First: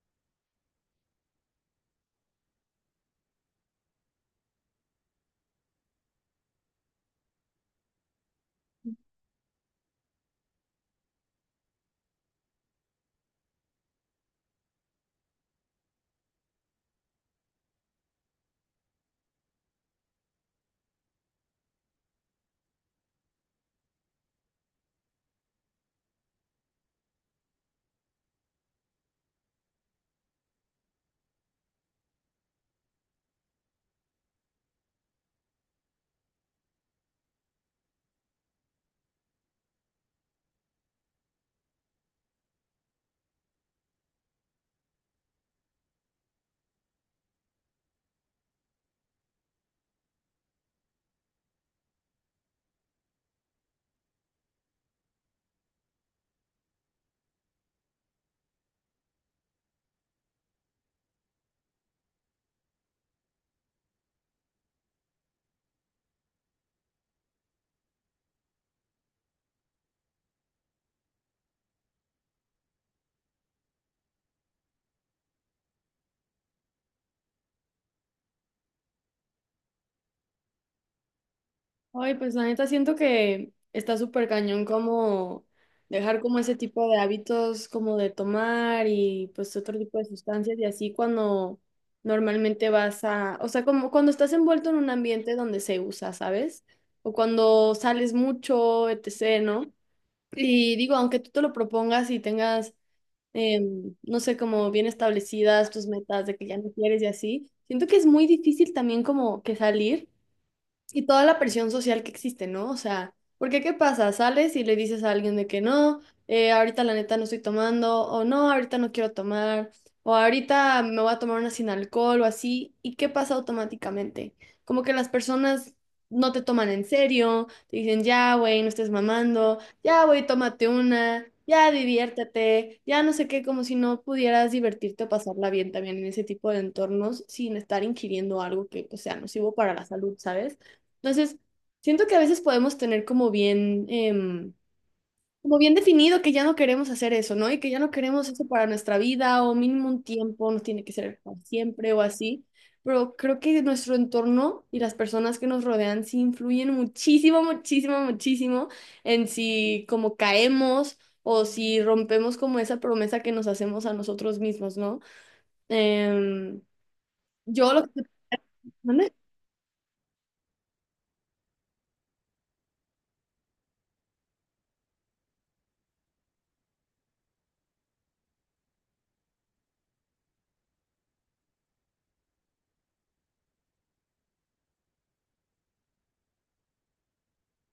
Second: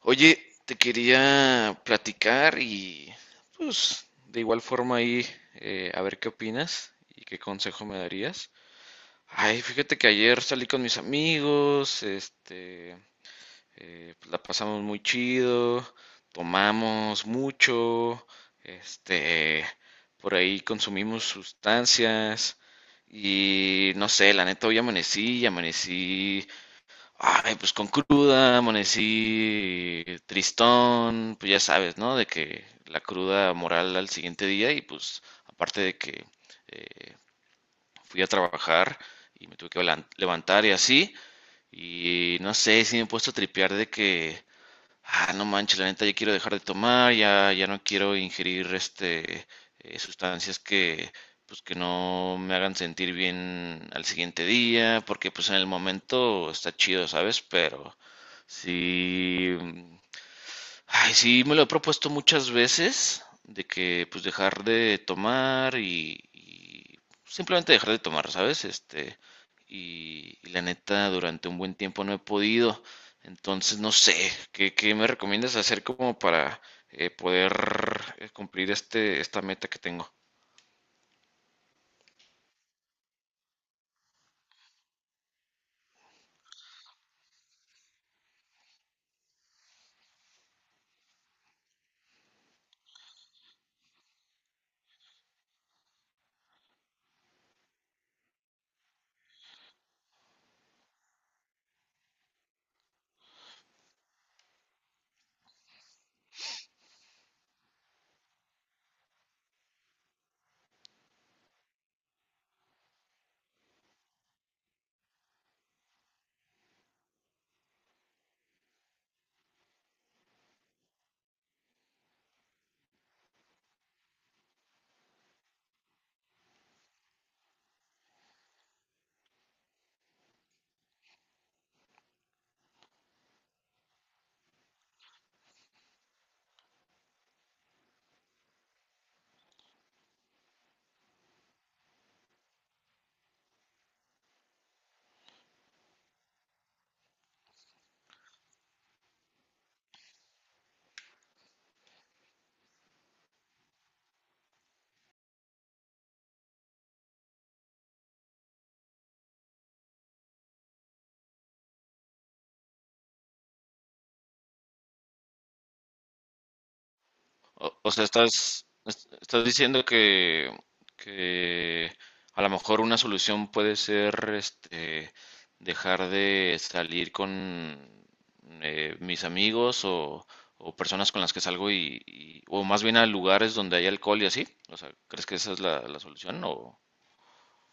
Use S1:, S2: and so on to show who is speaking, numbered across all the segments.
S1: Oye, te quería platicar y pues de igual forma ahí, a ver qué opinas y qué consejo me darías. Ay, fíjate que ayer salí con mis amigos, este, pues, la pasamos muy chido, tomamos mucho, este, por ahí consumimos sustancias y no sé, la neta hoy amanecí, y amanecí, ay, pues con cruda, amanecí tristón, pues ya sabes, ¿no? De que la cruda moral al siguiente día y pues aparte de que eh, fui a trabajar y me tuve que levantar y así, y no sé, si me he puesto a tripear de que ah, no manches, la neta, ya quiero dejar de tomar, ya, ya no quiero ingerir este, sustancias que pues que no me hagan sentir bien al siguiente día, porque pues en el momento está chido, ¿sabes? Pero sí, ay, sí, me lo he propuesto muchas veces, de que pues dejar de tomar y simplemente dejar de tomar, ¿sabes? Este, y la neta, durante un buen tiempo no he podido. Entonces, no sé, ¿qué me recomiendas hacer como para poder, cumplir este, esta meta que tengo?
S2: Ay, pues la neta siento que está súper cañón como dejar como ese tipo de hábitos como de tomar y pues otro tipo de sustancias y así cuando normalmente vas a, o sea, como cuando estás envuelto en un ambiente donde se usa, ¿sabes? O cuando sales mucho, etc., ¿no? Y digo, aunque tú te lo propongas y tengas, no sé, como bien establecidas tus metas de que ya no quieres y así, siento que es muy difícil también como que salir. Y toda la presión social que existe, ¿no? O sea, porque ¿qué pasa? Sales y le dices a alguien de que no, ahorita la neta no estoy tomando, o no, ahorita no quiero tomar, o ahorita me voy a tomar una sin alcohol o así, ¿y qué pasa automáticamente? Como que las personas no te toman en serio, te dicen, ya, güey, no estés mamando, ya, güey, tómate una, ya, diviértete, ya no sé qué, como si no pudieras divertirte o pasarla bien también en ese tipo de entornos sin estar ingiriendo algo que pues, sea nocivo para la salud, ¿sabes? Entonces, siento que a veces podemos tener como bien, como bien definido que ya no queremos hacer eso, ¿no? Y que ya no queremos eso para nuestra vida o mínimo un tiempo, no tiene que ser para siempre o así. Pero creo que nuestro entorno y las personas que nos rodean sí influyen muchísimo, muchísimo, muchísimo en si como caemos o si rompemos como esa promesa que nos hacemos a nosotros mismos, ¿no? Em,
S1: O,
S2: yo lo
S1: o
S2: que...
S1: sea, estás,
S2: ¿Mande?
S1: estás diciendo que a lo mejor una solución puede ser este, dejar de salir con mis amigos o personas con las que salgo o más bien a lugares donde hay alcohol y así. O sea, ¿crees que esa es la solución o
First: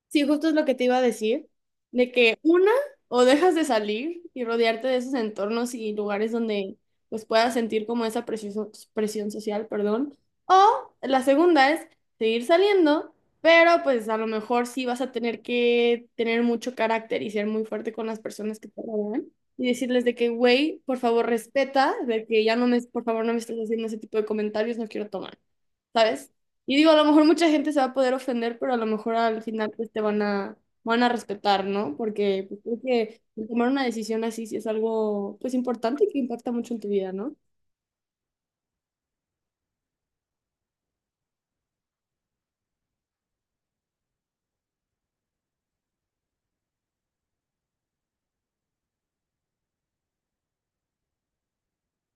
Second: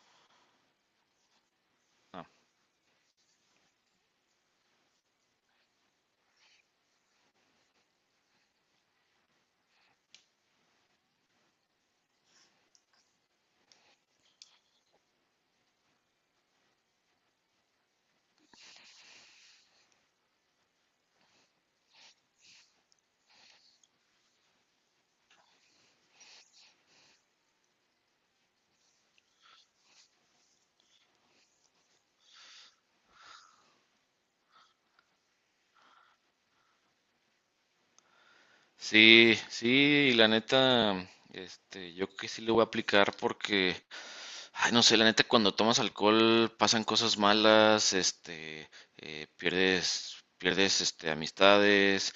S2: Sí, justo es lo que te iba a decir, de
S1: no?
S2: que una, o dejas de salir y rodearte de esos entornos y lugares donde pues puedas sentir como esa presión, presión social, perdón, o la segunda es seguir saliendo, pero pues a lo mejor sí vas a tener que tener mucho carácter y ser muy fuerte con las personas que te rodean y decirles de que, güey, por favor respeta, de que ya no me, por favor no me estés haciendo ese tipo de comentarios, no quiero tomar. ¿Sabes? Y digo, a lo mejor mucha gente se va a poder ofender, pero a lo mejor al final pues te van a, van a respetar, ¿no? Porque pues, creo que tomar una decisión así sí es algo pues importante y que impacta mucho en tu vida, ¿no?
S1: Sí, sí, la neta, este, yo creo que sí lo voy a aplicar porque ay, no sé, la neta, cuando tomas alcohol pasan cosas malas, este, pierdes, este, amistades,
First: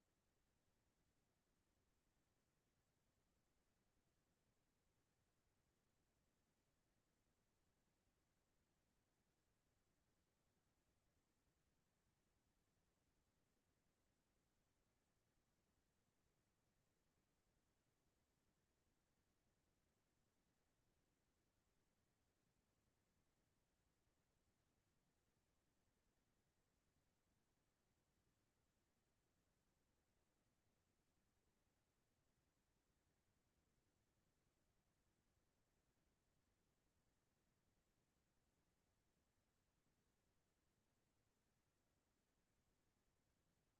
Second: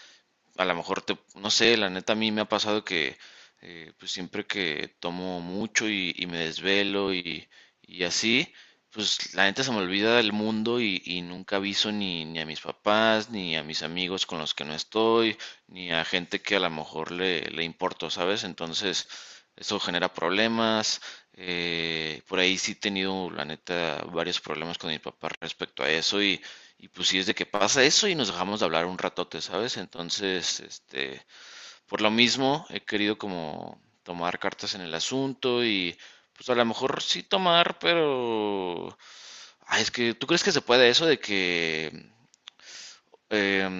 S1: a lo mejor te, no sé, la neta a mí me ha pasado que pues siempre que tomo mucho y me desvelo y así, pues la neta se me olvida del mundo y nunca aviso ni a mis papás, ni a mis amigos con los que no estoy, ni a gente que a lo mejor le importo, ¿sabes? Entonces, eso genera problemas. Por ahí sí he tenido, la neta, varios problemas con mi papá respecto a eso y pues sí es de que pasa eso y nos dejamos de hablar un ratote, ¿sabes? Entonces, este, por lo mismo he querido como tomar cartas en el asunto y pues a lo mejor sí tomar, pero... Ay, es que, ¿tú crees que se puede eso de que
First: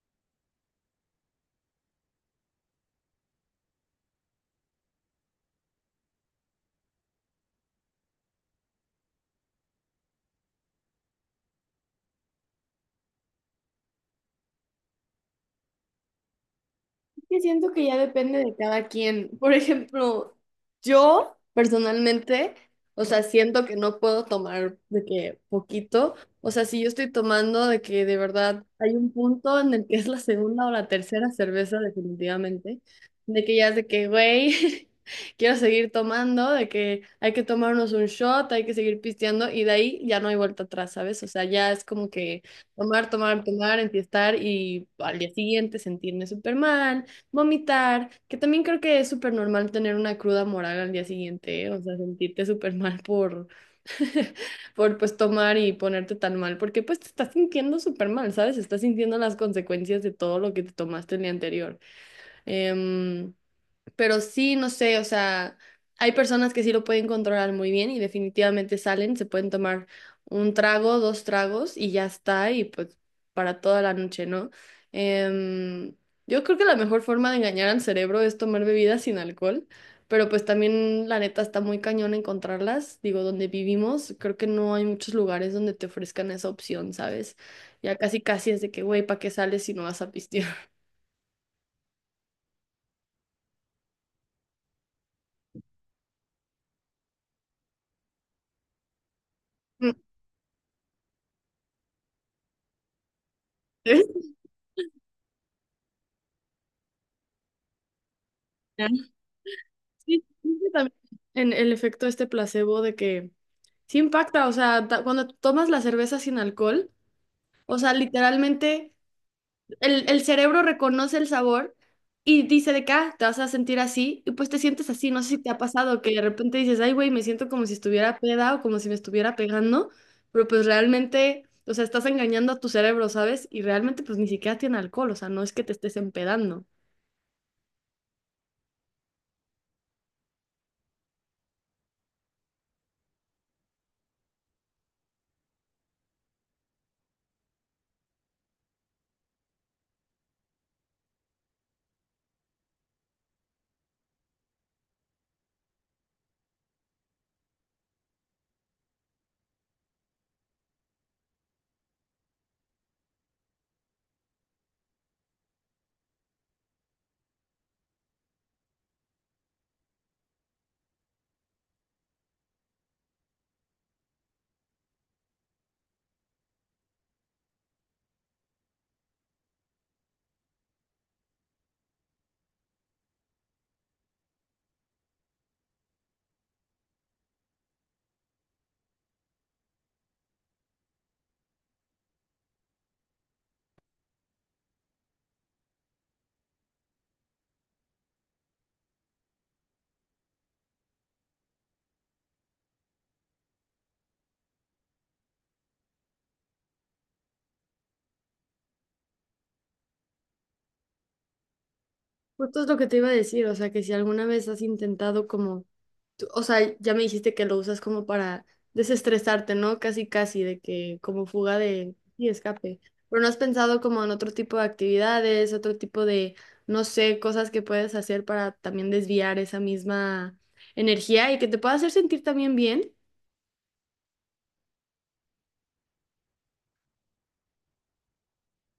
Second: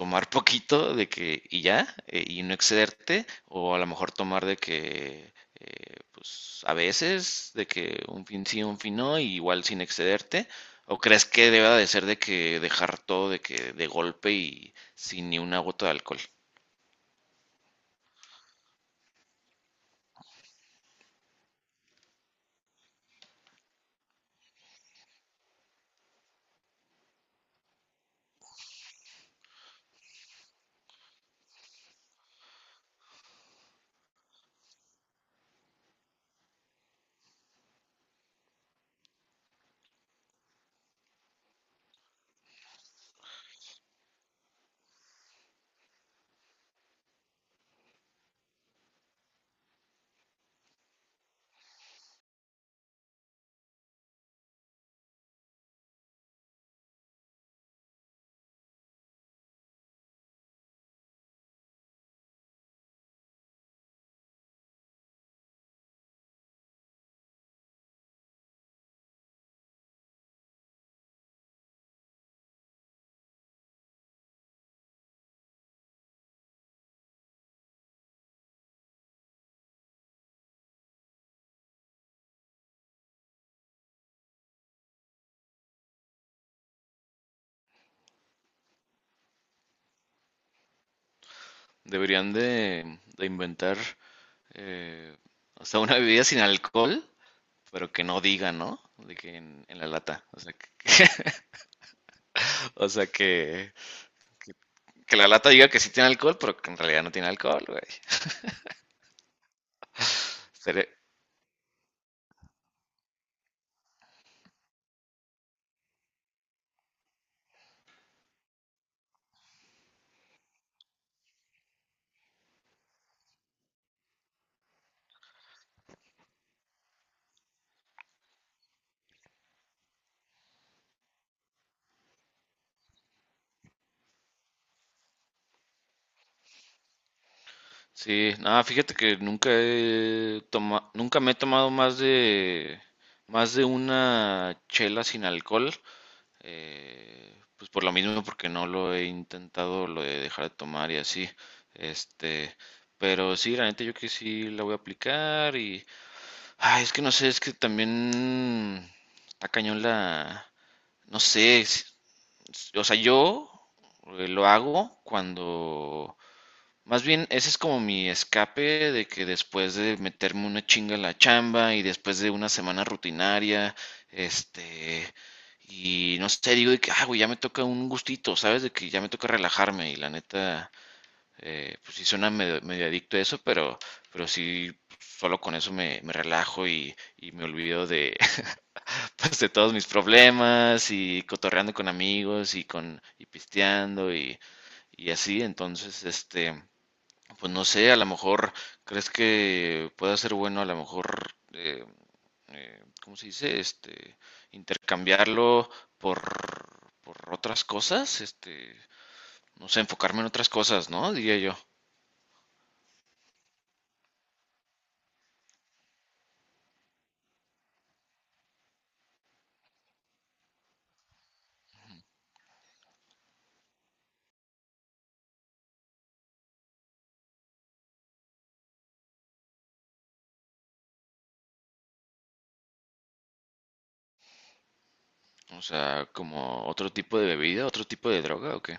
S1: tomar poquito de que y ya, y no excederte, o a lo mejor tomar de que, pues a veces, de que un fin sí, un fin no, y igual sin excederte, o crees que deba de ser de que dejar todo de que de golpe y sin ni una gota de alcohol?
S2: que siento que ya depende de cada quien. Por ejemplo, yo personalmente, o sea, siento que no puedo tomar de que poquito. O sea, si yo estoy tomando de que de verdad hay un punto en el que es la segunda o la tercera cerveza, definitivamente, de que ya es de que, güey, quiero seguir tomando, de que hay que tomarnos un shot, hay que seguir pisteando y de ahí ya no hay vuelta atrás, ¿sabes? O sea, ya es como que tomar, tomar, tomar, enfiestar y al día siguiente sentirme súper mal Vomitar, que también creo que es súper normal tener una cruda moral al día siguiente, ¿eh? O sea, sentirte súper mal por, por pues tomar y ponerte tan mal, porque pues te estás sintiendo súper mal, ¿sabes? Estás sintiendo las consecuencias de todo lo que te tomaste el día anterior. Em, pero sí, no sé, o sea, hay personas que sí lo pueden controlar muy bien y definitivamente salen, se pueden tomar un trago, dos tragos y ya está, y pues para toda la noche, ¿no? Em, yo creo que la mejor forma de engañar al cerebro es tomar bebidas sin alcohol, pero pues también la neta está muy cañón encontrarlas, digo, donde vivimos, creo que no hay muchos lugares donde te ofrezcan esa opción, ¿sabes? Ya casi casi es de que, güey, ¿para qué sales si no vas a pistear?
S1: Deberían de inventar, eh, o sea, una bebida sin alcohol, pero que no diga, ¿no? De que en la lata. O sea que la lata diga que sí tiene alcohol, pero que en realidad no tiene alcohol, güey.
S2: Sí, creo que
S1: Seré-
S2: también en el efecto este placebo de que sí impacta, o sea, cuando tomas la cerveza sin alcohol, o sea, literalmente el cerebro reconoce el sabor y dice de acá, te vas a sentir así, y pues te sientes así, no sé si te ha pasado que de repente dices, ay, güey, me siento como si estuviera peda o como si me estuviera pegando, pero pues realmente, o sea, estás engañando a tu cerebro, ¿sabes? Y realmente pues ni siquiera tiene alcohol, o sea, no es que te estés empedando.
S1: Sí, nada, fíjate que nunca he toma- nunca me he tomado más de, más de una chela sin alcohol. Pues por lo mismo, porque no lo he intentado lo de dejar de tomar y así. Este, pero sí, la neta yo que sí la voy a aplicar y ay, es que no sé, es que también está cañón la, no sé, si- O sea, yo, lo hago cuando... Más bien, ese es como mi escape de que después de meterme una chinga en la chamba y después de una semana rutinaria, este, y no sé, digo de que, ah, güey, ya me toca un gustito, ¿sabes? De que ya me toca relajarme y la neta, pues sí suena medio, medio adicto a eso, pero sí, solo con eso me, me relajo y me olvido de, pues, de todos mis problemas y cotorreando con amigos y con y pisteando y así. Entonces, este, pues no sé, a lo mejor crees que pueda ser bueno, a lo mejor, ¿cómo se dice? Este, intercambiarlo por, por otras cosas, este, no sé, enfocarme en otras cosas, ¿no? Diría yo.
S2: Justo es lo que te iba a decir, o sea, que si alguna vez has intentado como O sea, ya me dijiste que lo usas como para desestresarte, ¿no? Casi, casi, de que como fuga de y escape. Pero no has pensado como en otro tipo de actividades, otro tipo de, no sé, cosas que puedes hacer para también desviar esa misma energía y que te pueda hacer sentir también bien.
S1: ¿O sea, como otro tipo de bebida, otro tipo de droga o qué?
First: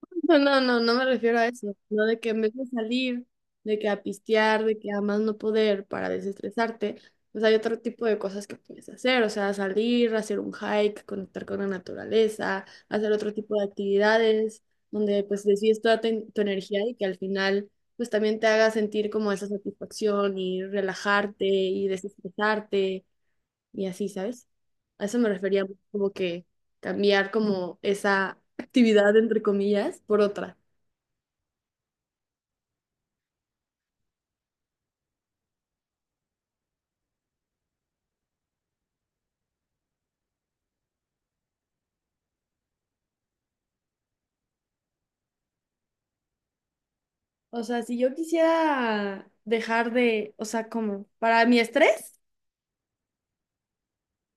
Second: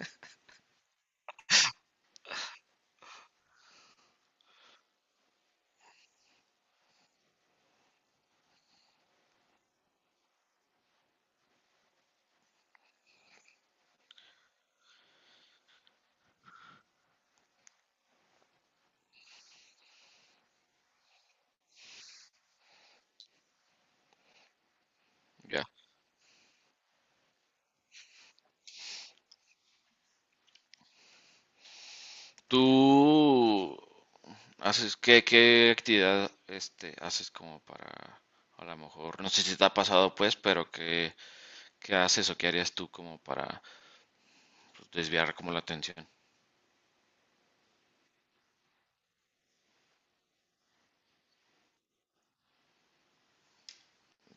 S2: No, no, no, no me refiero a eso, no de que en vez de salir, de que a pistear, de que a más no poder para desestresarte, pues hay otro tipo de cosas que puedes hacer, o sea, salir, hacer un hike, conectar con la naturaleza, hacer otro tipo de actividades donde pues desvíes toda tu energía y que al final pues también te haga sentir como esa satisfacción y relajarte y desestresarte y así, ¿sabes? A eso me refería
S1: Ya.
S2: como que cambiar como esa actividad, entre comillas, por otra.
S1: ¿Tú haces qué, qué actividad este haces como para, a lo mejor, no sé si te ha pasado pues, pero qué, qué haces o qué harías tú como para pues, desviar como la atención?
S2: O sea, si yo quisiera dejar de, o sea, como para mi estrés,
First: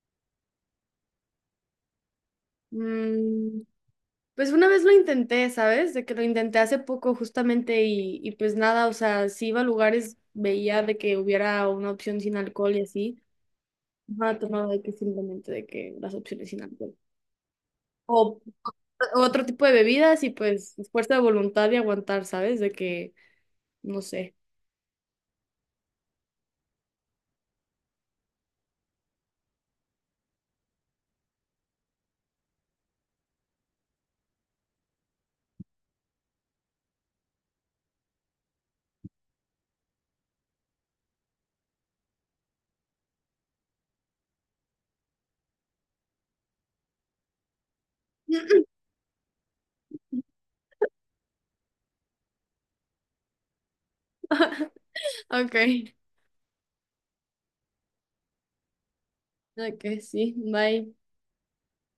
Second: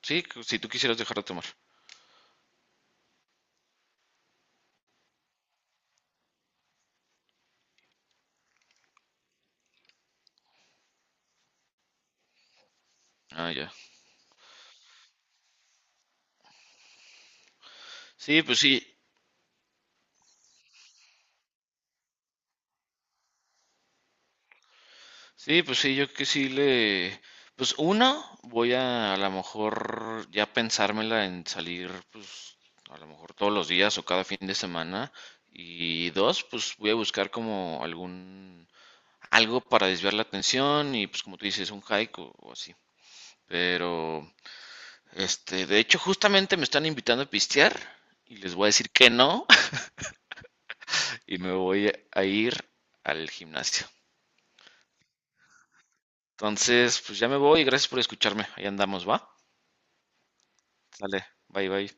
S1: Sí, si tú quisieras dejar de tomar.
S2: mm, pues una vez lo intenté, ¿sabes? De que lo intenté hace poco justamente y pues nada, o sea, si iba a lugares, veía de que hubiera una opción sin alcohol y así.
S1: Ah, ya.
S2: Ajá, tomaba de que simplemente de que las opciones sin alcohol. O
S1: Sí, pues sí.
S2: otro tipo de bebidas y pues fuerza de voluntad y aguantar, ¿sabes? De que, no sé.
S1: Sí, pues sí, yo que sí le... Pues uno, voy a lo mejor ya pensármela en salir, pues a lo mejor todos los días o cada fin de semana. Y dos, pues voy a buscar como algún... algo para desviar la atención y pues como tú dices, un hike o así. Pero, este, de hecho justamente me están invitando a pistear y les voy a decir que no y me voy a ir al gimnasio.
S2: Ok,
S1: Entonces, pues ya me voy y gracias por escucharme. Ahí andamos, ¿va?
S2: ok, sí, bye.
S1: Sale, bye bye.